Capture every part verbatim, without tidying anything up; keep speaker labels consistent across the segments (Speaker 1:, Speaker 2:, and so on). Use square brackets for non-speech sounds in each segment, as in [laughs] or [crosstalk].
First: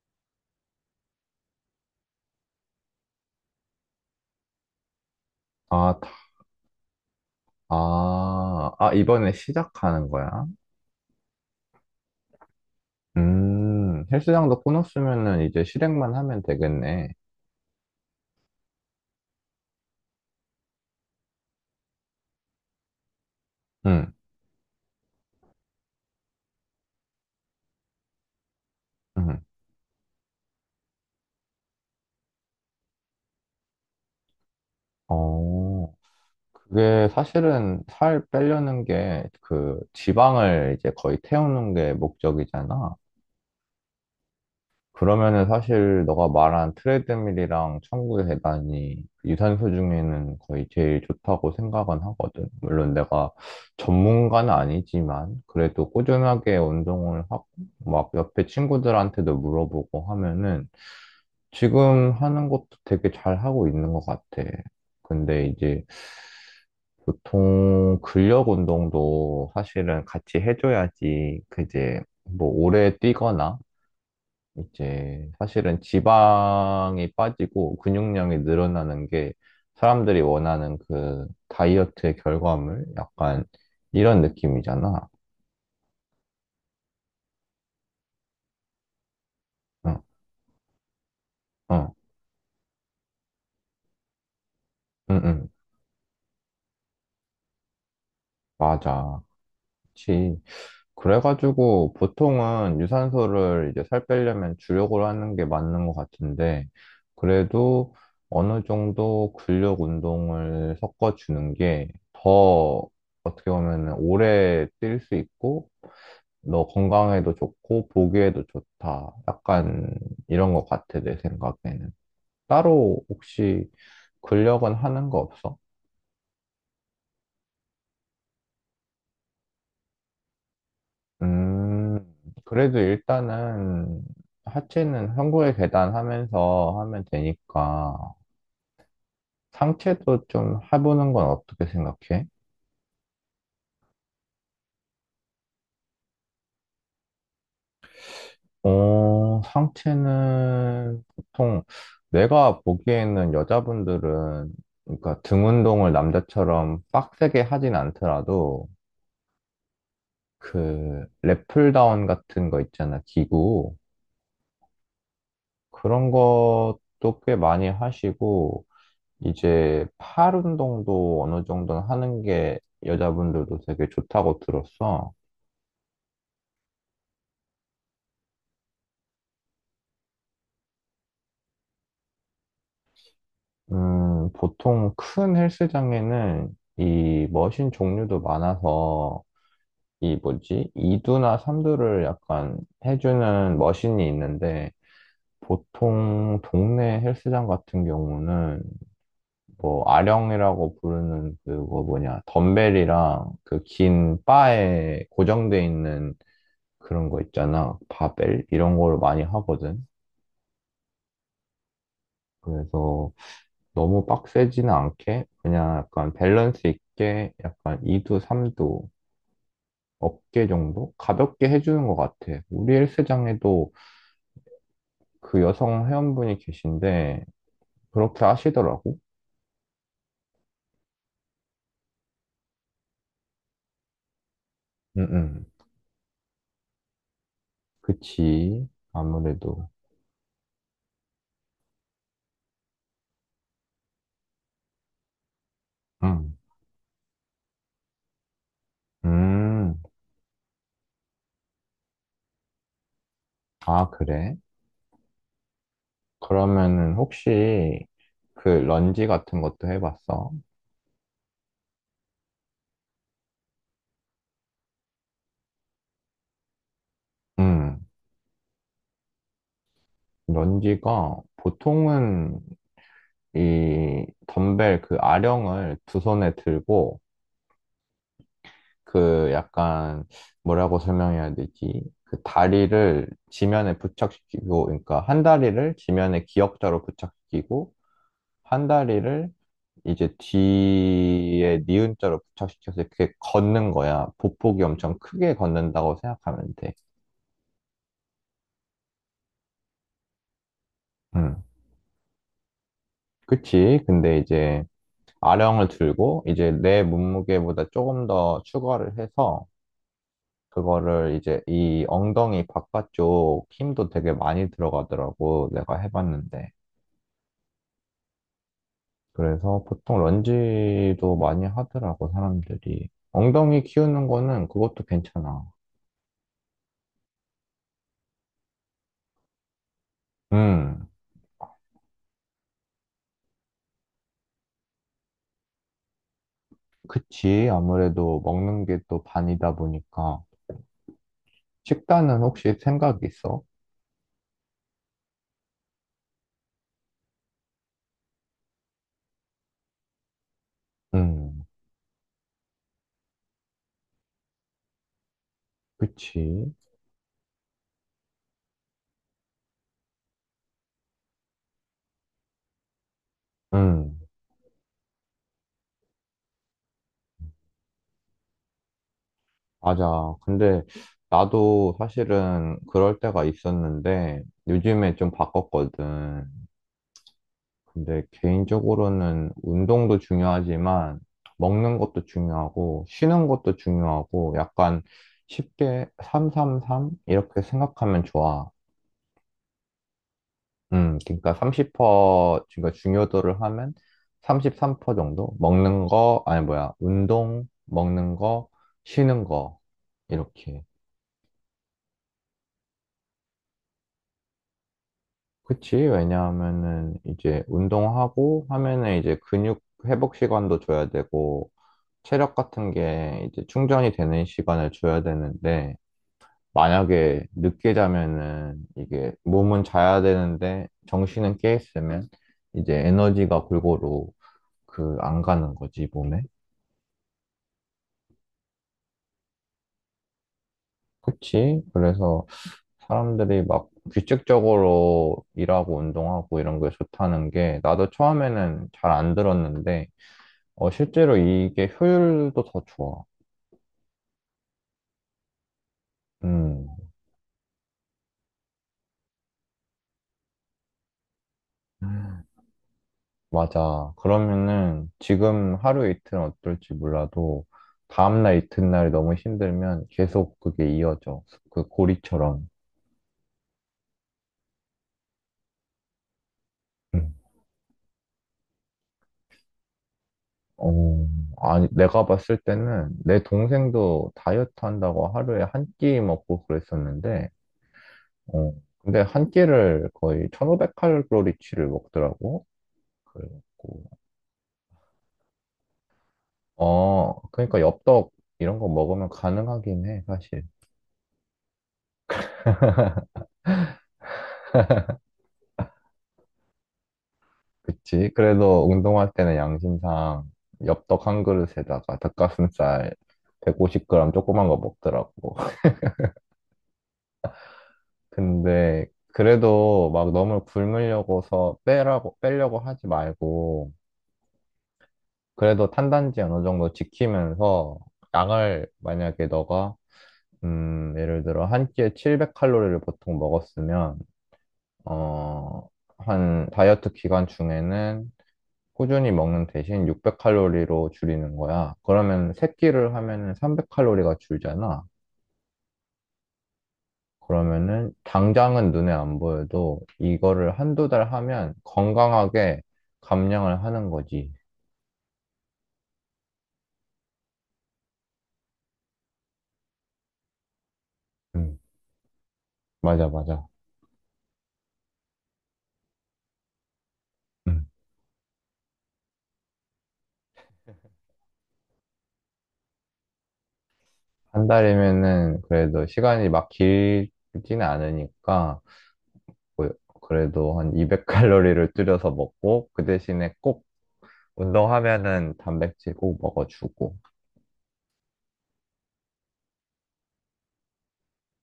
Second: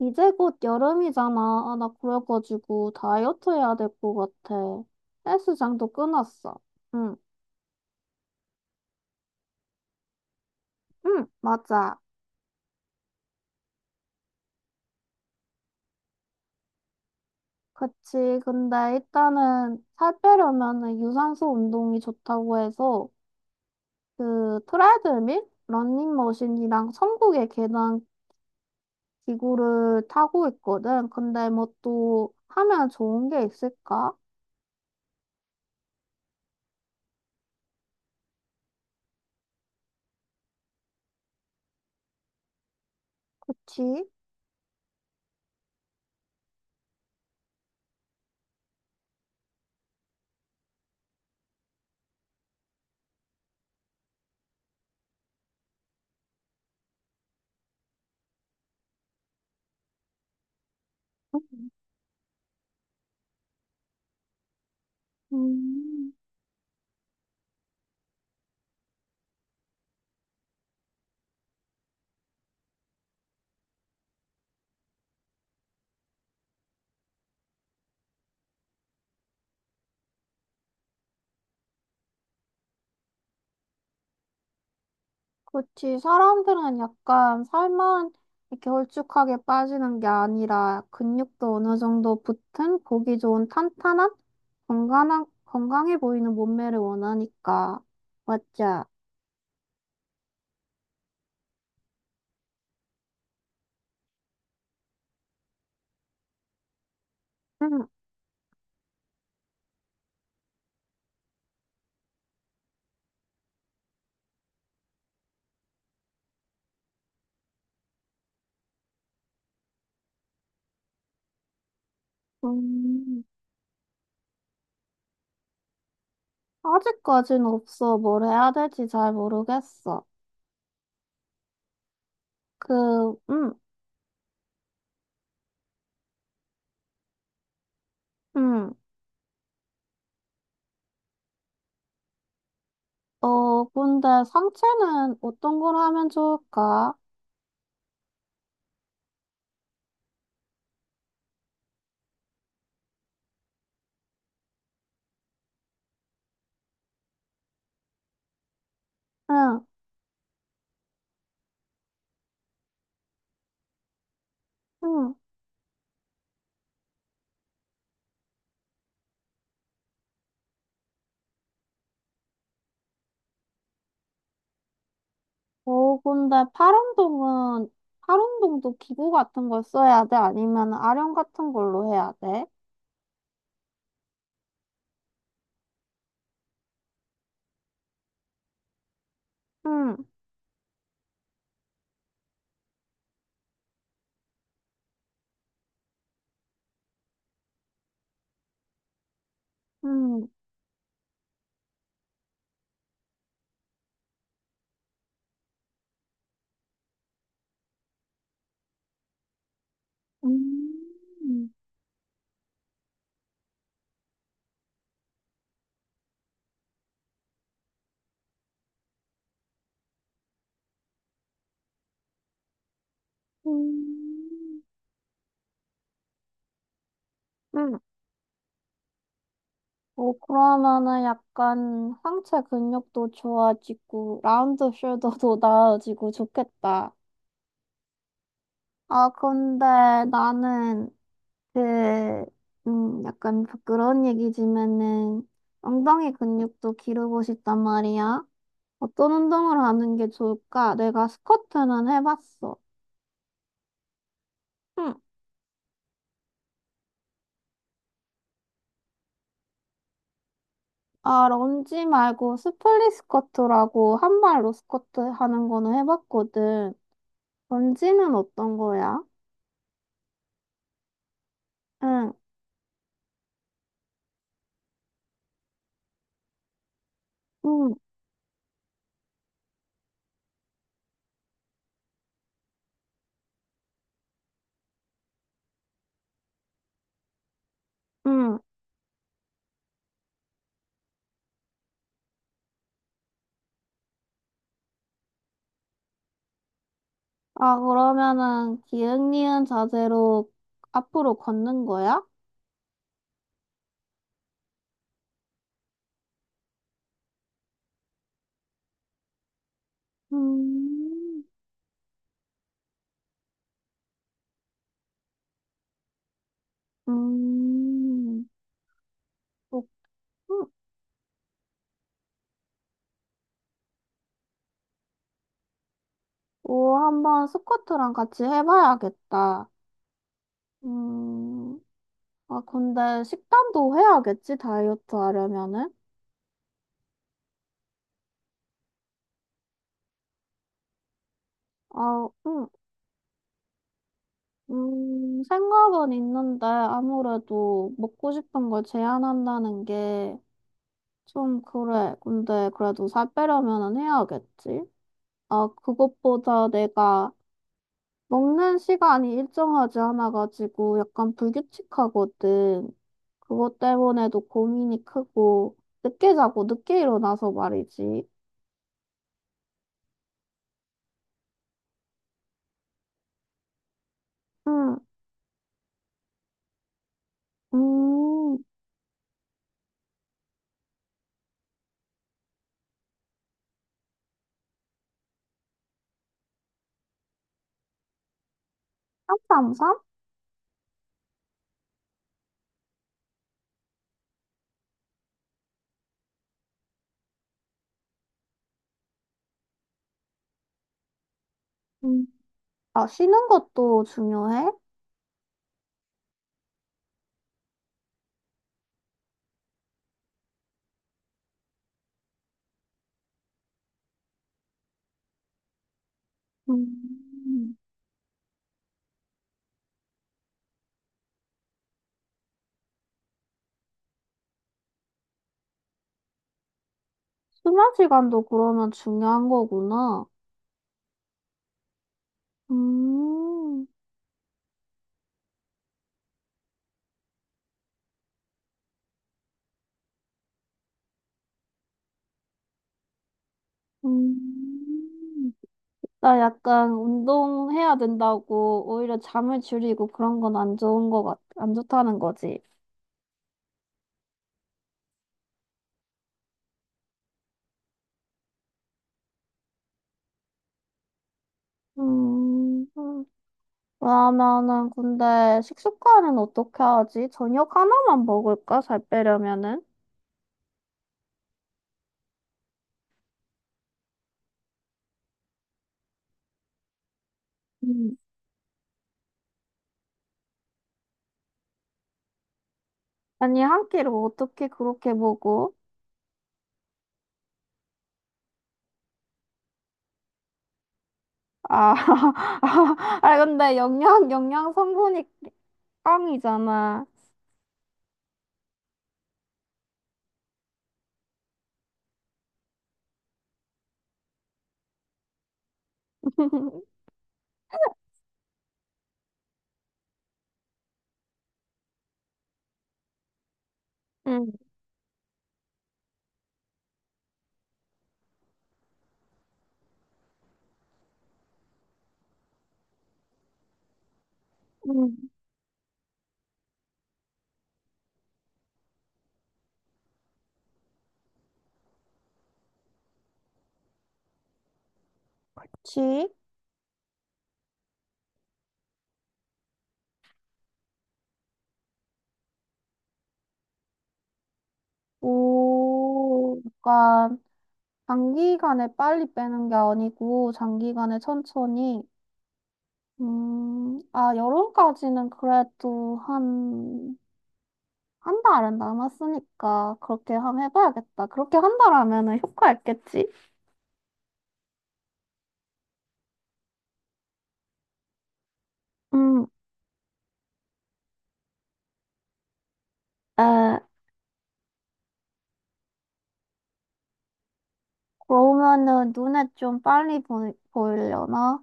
Speaker 1: 이제 곧 여름이잖아. 아, 나 그래가지고 다이어트 해야 될 것 같아. 헬스장도
Speaker 2: 아, 다-
Speaker 1: 끊었어. 응,
Speaker 2: 아, 아, 이번에 시작하는 거야?
Speaker 1: 응, 맞아.
Speaker 2: 음, 헬스장도 끊었으면은 이제 실행만 하면 되겠네.
Speaker 1: 그치. 근데 일단은 살 빼려면은 유산소 운동이 좋다고 해서
Speaker 2: 응,
Speaker 1: 그 트레드밀, 러닝머신이랑 천국의 계단
Speaker 2: 응.
Speaker 1: 기구를 타고 있거든. 근데 뭐 또 하면 좋은 게 있을까?
Speaker 2: 어, 그게 사실은 살 빼려는 게 그 지방을 이제 거의 태우는 게 목적이잖아.
Speaker 1: 그치?
Speaker 2: 그러면은 사실 너가 말한 트레드밀이랑 천구 계단이 유산소 중에는 거의 제일 좋다고 생각은 하거든. 물론 내가 전문가는 아니지만 그래도 꾸준하게 운동을 하고 막 옆에 친구들한테도 물어보고 하면은 지금 하는 것도 되게 잘 하고 있는 것 같아. 근데 이제
Speaker 1: 음.
Speaker 2: 보통 근력 운동도 사실은 같이 해줘야지, 그제 뭐 오래 뛰거나 이제 사실은 지방이 빠지고 근육량이 늘어나는 게 사람들이 원하는 그 다이어트의 결과물? 약간 이런 느낌이잖아.
Speaker 1: 그렇지. 사람들은 약간 살만 이렇게 홀쭉하게
Speaker 2: 응,
Speaker 1: 빠지는 게 아니라 근육도 어느
Speaker 2: 응,
Speaker 1: 정도 붙은 보기 좋은 탄탄한
Speaker 2: 응,
Speaker 1: 건강한
Speaker 2: 응.
Speaker 1: 건강해 보이는 몸매를 원하니까 맞자.
Speaker 2: 맞아. 그치. 그래가지고 보통은 유산소를 이제 살 빼려면 주력으로 하는 게 맞는 것 같은데,
Speaker 1: 응.
Speaker 2: 그래도 어느 정도 근력 운동을 섞어주는 게 더 어떻게 보면 오래 뛸 수 있고 너 건강에도 좋고 보기에도 좋다. 약간 이런 것 같아, 내 생각에는. 따로
Speaker 1: 음,
Speaker 2: 혹시 근력은 하는 거 없어?
Speaker 1: 아직까지는 없어. 뭘 해야 될지 잘 모르겠어.
Speaker 2: 음, 그래도
Speaker 1: 그, 음,
Speaker 2: 일단은 하체는 한국의 계단 하면서 하면 되니까
Speaker 1: 음.
Speaker 2: 상체도 좀 해보는 건 어떻게 생각해?
Speaker 1: 어, 근데 상체는 어떤 걸 하면 좋을까?
Speaker 2: 어, 상체는 보통 내가 보기에는 여자분들은, 그러니까 등 운동을 남자처럼 빡세게 하진 않더라도
Speaker 1: 응,
Speaker 2: 그 랩풀다운 같은 거 있잖아, 기구.
Speaker 1: 응.
Speaker 2: 그런 것도 꽤 많이 하시고, 이제 팔 운동도 어느 정도는 하는 게 여자분들도 되게 좋다고 들었어.
Speaker 1: 어, 근데 파란동은, 파란동도 기구 같은 걸 써야 돼? 아니면 아령 같은 걸로 해야 돼?
Speaker 2: 음, 보통 큰 헬스장에는 이 머신 종류도 많아서,
Speaker 1: 응,
Speaker 2: 이 뭐지? 이두나 삼두를 약간 해주는 머신이 있는데, 보통 동네 헬스장 같은 경우는 뭐
Speaker 1: 응,
Speaker 2: 아령이라고 부르는 그거 뭐냐, 덤벨이랑 그 긴 바에 고정돼 있는 그런 거 있잖아, 바벨. 이런 걸 많이 하거든.
Speaker 1: 음, 음,
Speaker 2: 그래서 너무 빡세지는 않게 그냥 약간 밸런스 있게 약간 이두 삼두 어깨 정도 가볍게 해주는 것 같아. 우리 헬스장에도 그 여성 회원분이 계신데
Speaker 1: 응.
Speaker 2: 그렇게 하시더라고.
Speaker 1: 어, 그러면은 약간 상체 근육도 좋아지고, 라운드
Speaker 2: 응응,
Speaker 1: 숄더도 [laughs] 나아지고 좋겠다.
Speaker 2: 그치.
Speaker 1: 아, 근데
Speaker 2: 아무래도.
Speaker 1: 나는 그, 음, 약간 부끄러운 얘기지만은 엉덩이
Speaker 2: 응.
Speaker 1: 근육도 기르고 싶단 말이야. 어떤 운동을
Speaker 2: 음,
Speaker 1: 하는 게 좋을까? 내가 스쿼트는 해봤어.
Speaker 2: 아, 그래?
Speaker 1: 응.
Speaker 2: 그러면은 혹시 그 런지 같은 것도 해봤어?
Speaker 1: 아, 런지 말고 스플릿 스쿼트라고 한 발로 스쿼트 하는 거는 해봤거든.
Speaker 2: 음,
Speaker 1: 런지는 어떤 거야?
Speaker 2: 런지가
Speaker 1: 응,
Speaker 2: 보통은 이 덤벨, 그 아령을 두 손에 들고
Speaker 1: 응,
Speaker 2: 그 약간, 뭐라고 설명해야 되지? 그 다리를 지면에 부착시키고, 그러니까 한 다리를 지면에 기역자로 부착시키고,
Speaker 1: 응.
Speaker 2: 한 다리를 이제 뒤에 니은자로 부착시켜서 이렇게 걷는 거야. 보폭이 엄청 크게 걷는다고 생각하면 돼.
Speaker 1: 아, 그러면은 기흥리은 자세로 앞으로
Speaker 2: 음.
Speaker 1: 걷는 거야?
Speaker 2: 그치. 근데 이제 아령을 들고 이제 내 몸무게보다 조금 더 추가를 해서 그거를
Speaker 1: 음,
Speaker 2: 이제, 이 엉덩이 바깥쪽 힘도 되게 많이 들어가더라고, 내가 해봤는데.
Speaker 1: 음,
Speaker 2: 그래서
Speaker 1: 그렇군.
Speaker 2: 보통 런지도 많이 하더라고, 사람들이. 엉덩이 키우는 거는 그것도 괜찮아.
Speaker 1: 오, 한번 스쿼트랑 같이 해봐야겠다.
Speaker 2: 음,
Speaker 1: 음. 아, 근데 식단도 해야겠지, 다이어트 하려면은?
Speaker 2: 그치. 아무래도 먹는 게 또 반이다 보니까.
Speaker 1: 아,
Speaker 2: 식단은
Speaker 1: 음,
Speaker 2: 혹시 생각 있어?
Speaker 1: 음, 생각은 있는데 아무래도 먹고 싶은 걸 제한한다는 게 좀
Speaker 2: 음,
Speaker 1: 그래. 근데 그래도 살 빼려면은 해야겠지? 아, 그것보다
Speaker 2: 그치.
Speaker 1: 내가 먹는 시간이 일정하지 않아가지고 약간 불규칙하거든. 그것
Speaker 2: 음.
Speaker 1: 때문에도 고민이 크고 늦게 자고 늦게 일어나서 말이지.
Speaker 2: 맞아. 근데 나도 사실은 그럴 때가 있었는데
Speaker 1: 응,
Speaker 2: 요즘에 좀 바꿨거든. 근데
Speaker 1: 음,
Speaker 2: 개인적으로는 운동도 중요하지만 먹는 것도 중요하고 쉬는 것도 중요하고, 약간 쉽게 삼삼삼 이렇게 생각하면 좋아.
Speaker 1: 삼삼삼?
Speaker 2: 음, 그러니까 삼십 퍼센트, 그러니까 중요도를 하면 삼십삼 퍼센트 정도? 먹는 거, 아니 뭐야, 운동, 먹는 거, 쉬는 거, 이렇게.
Speaker 1: 응. 아, 쉬는 것도 중요해?
Speaker 2: 그치. 왜냐하면은 이제 운동하고 하면은 이제 근육 회복 시간도 줘야 되고 체력 같은 게 이제 충전이 되는 시간을 줘야 되는데, 만약에
Speaker 1: 음,
Speaker 2: 늦게 자면은 이게 몸은 자야 되는데 정신은 깨 있으면 이제 에너지가 골고루 그 안 가는 거지, 몸에.
Speaker 1: 수면 시간도 그러면 중요한 거구나.
Speaker 2: 그치. 그래서 사람들이
Speaker 1: 음,
Speaker 2: 막 규칙적으로 일하고 운동하고 이런 게 좋다는 게 나도 처음에는 잘 안 들었는데, 어, 실제로 이게 효율도 더 좋아.
Speaker 1: 음. 나
Speaker 2: 음,
Speaker 1: 약간 운동해야 된다고 오히려 잠을 줄이고 그런 건 안 좋은 거 같, 안 좋다는
Speaker 2: 음,
Speaker 1: 거지.
Speaker 2: 맞아. 그러면은 지금 하루 이틀은 어떨지 몰라도 다음날 이튿날이 너무 힘들면 계속 그게 이어져. 그 고리처럼.
Speaker 1: 음, 음. 그러면은 근데 식습관은 어떻게 하지?
Speaker 2: 음.
Speaker 1: 저녁 하나만 먹을까? 살 빼려면은?
Speaker 2: 어, 아니, 내가 봤을 때는 내 동생도 다이어트 한다고 하루에 한 끼 먹고 그랬었는데,
Speaker 1: 음.
Speaker 2: 어, 근데 한 끼를 거의 천오백 칼로리치를 먹더라고.
Speaker 1: 아니, 한
Speaker 2: 그래갖고
Speaker 1: 끼를 어떻게 그렇게 먹어?
Speaker 2: 어, 그러니까 엽떡 이런 거 먹으면 가능하긴 해, 사실.
Speaker 1: 아, [laughs] 아, 근데 영양, 영양 성분이 깡이잖아.
Speaker 2: 그치? 그래도 운동할 때는 양심상 엽떡 한 그릇에다가 닭가슴살 백오십 그램 조그만 거 먹더라고. [laughs]
Speaker 1: [laughs]
Speaker 2: 근데 그래도 막 너무 굶으려고서 빼라고, 빼려고 하지 말고,
Speaker 1: 응,
Speaker 2: 그래도 탄단지 어느 정도 지키면서 양을, 만약에 너가, 음, 예를 들어 한 끼에 칠백 칼로리를 보통 먹었으면,
Speaker 1: 응,
Speaker 2: 어, 한 다이어트 기간 중에는 꾸준히 먹는 대신 육백 칼로리로 줄이는 거야. 그러면 세끼를 하면은 삼백 칼로리가 줄잖아.
Speaker 1: 그치?
Speaker 2: 그러면은 당장은 눈에 안 보여도 이거를 한두 달 하면 건강하게 감량을 하는 거지.
Speaker 1: 오, 그러니까 단기간에 빨리 빼는 게 아니고 장기간에
Speaker 2: 음,
Speaker 1: 천천히.
Speaker 2: 맞아, 맞아.
Speaker 1: 음, 아, 여름까지는 그래도 한,
Speaker 2: 음.
Speaker 1: 한 달은 남았으니까 그렇게 한번 해봐야겠다. 그렇게 한 달 하면은 효과 있겠지?
Speaker 2: 한 달이면은 그래도 시간이 막 길지는 않으니까,
Speaker 1: 음,
Speaker 2: 뭐 그래도 한 이백 칼로리를 줄여서 먹고 그 대신에
Speaker 1: 에,
Speaker 2: 꼭 운동하면은 단백질 꼭 먹어주고.
Speaker 1: 그러면은 눈에 좀 빨리 보이, 보이려나?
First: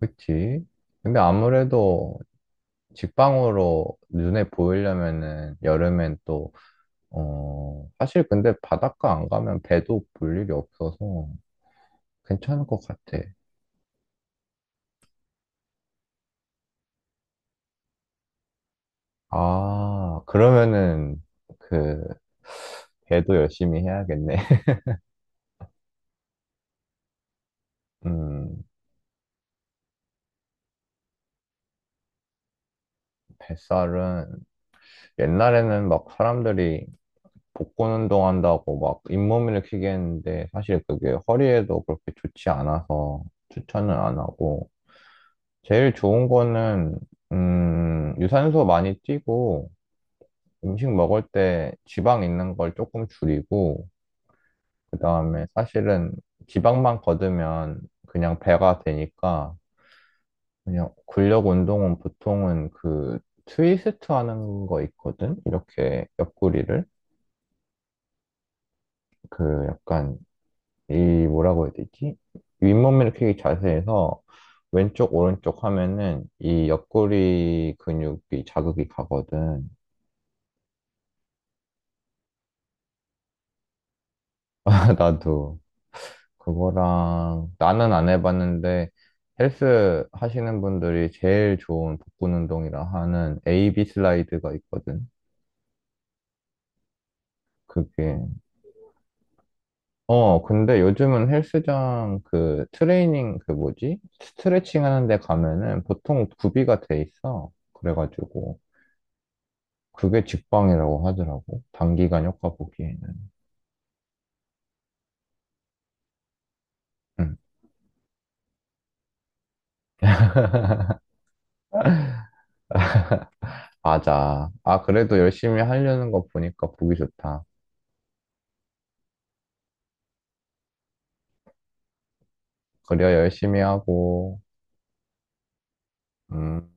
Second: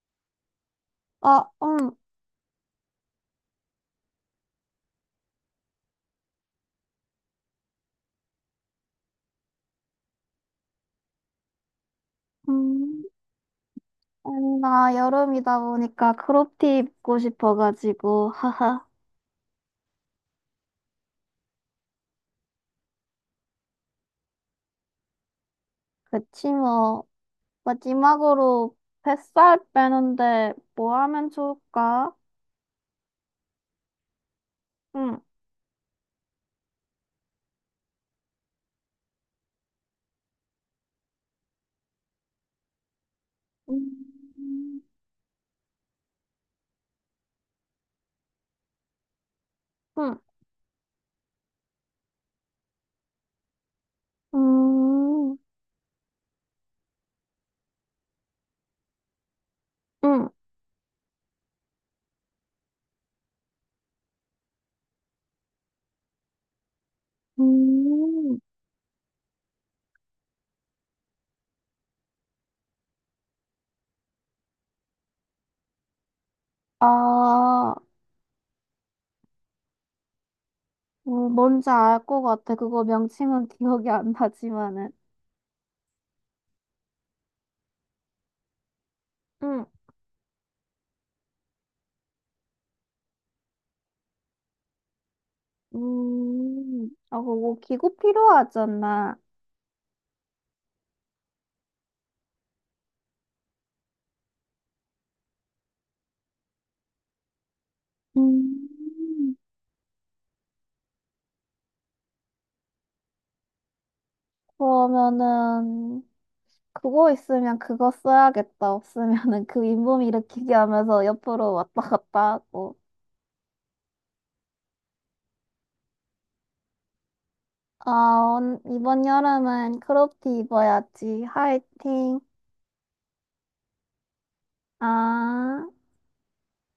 Speaker 2: 그치? 근데
Speaker 1: 아, 음.
Speaker 2: 아무래도 직방으로 눈에 보이려면은 여름엔 또, 어, 사실 근데 바닷가 안 가면 배도 볼 일이 없어서 괜찮을 것
Speaker 1: 음,
Speaker 2: 같아.
Speaker 1: 아니, 나 여름이다 보니까 크롭티 입고 싶어가지고, 하하.
Speaker 2: 아, 그러면은 그 배도 열심히 해야겠네. [laughs]
Speaker 1: 그치, 뭐.
Speaker 2: 음,
Speaker 1: 마지막으로 뱃살 빼는데 뭐 하면 좋을까?
Speaker 2: 뱃살은
Speaker 1: 응.
Speaker 2: 옛날에는 막 사람들이 복근 운동한다고 막 잇몸 일으키게 했는데, 사실 그게 허리에도 그렇게 좋지 않아서 추천은 안 하고.
Speaker 1: 음,
Speaker 2: 제일 좋은 거는, 음, 유산소 많이 뛰고,
Speaker 1: 응.
Speaker 2: 음식 먹을 때 지방 있는 걸 조금 줄이고, 그
Speaker 1: 음,
Speaker 2: 다음에 사실은 지방만 걷으면 그냥 배가 되니까,
Speaker 1: 응.
Speaker 2: 그냥 근력 운동은 보통은 그 트위스트 하는 거 있거든? 이렇게 옆구리를.
Speaker 1: 음.
Speaker 2: 그 약간, 이 뭐라고 해야 되지? 윗몸 일으키기 자세에서 왼쪽, 오른쪽 하면은 이
Speaker 1: 아,
Speaker 2: 옆구리 근육이 자극이 가거든.
Speaker 1: 뭐 뭔지 알 것 같아. 그거 명칭은 기억이 안 나지만은.
Speaker 2: [laughs] 나도 그거랑, 나는 안 해봤는데
Speaker 1: 응.
Speaker 2: 헬스 하시는 분들이 제일 좋은 복근 운동이라 하는 에이비 슬라이드가 있거든.
Speaker 1: 음, 아, 그거 기구
Speaker 2: 그게,
Speaker 1: 필요하잖아.
Speaker 2: 어 근데 요즘은 헬스장 그 트레이닝, 그 뭐지? 스트레칭 하는 데 가면은 보통 구비가 돼 있어. 그래가지고
Speaker 1: 음,
Speaker 2: 그게 직방이라고 하더라고, 단기간 효과 보기에는.
Speaker 1: 그러면은, 그거
Speaker 2: 응.
Speaker 1: 있으면 그거 써야겠다. 없으면은 그 윗몸 일으키기 하면서 옆으로 왔다 갔다 하고.
Speaker 2: 맞아. 아, 그래도 열심히 하려는 거 보니까 보기 좋다.
Speaker 1: 아, 온 이번 여름은 크롭티 입어야지. 화이팅.
Speaker 2: 그래야 열심히 하고.
Speaker 1: 아.
Speaker 2: 음.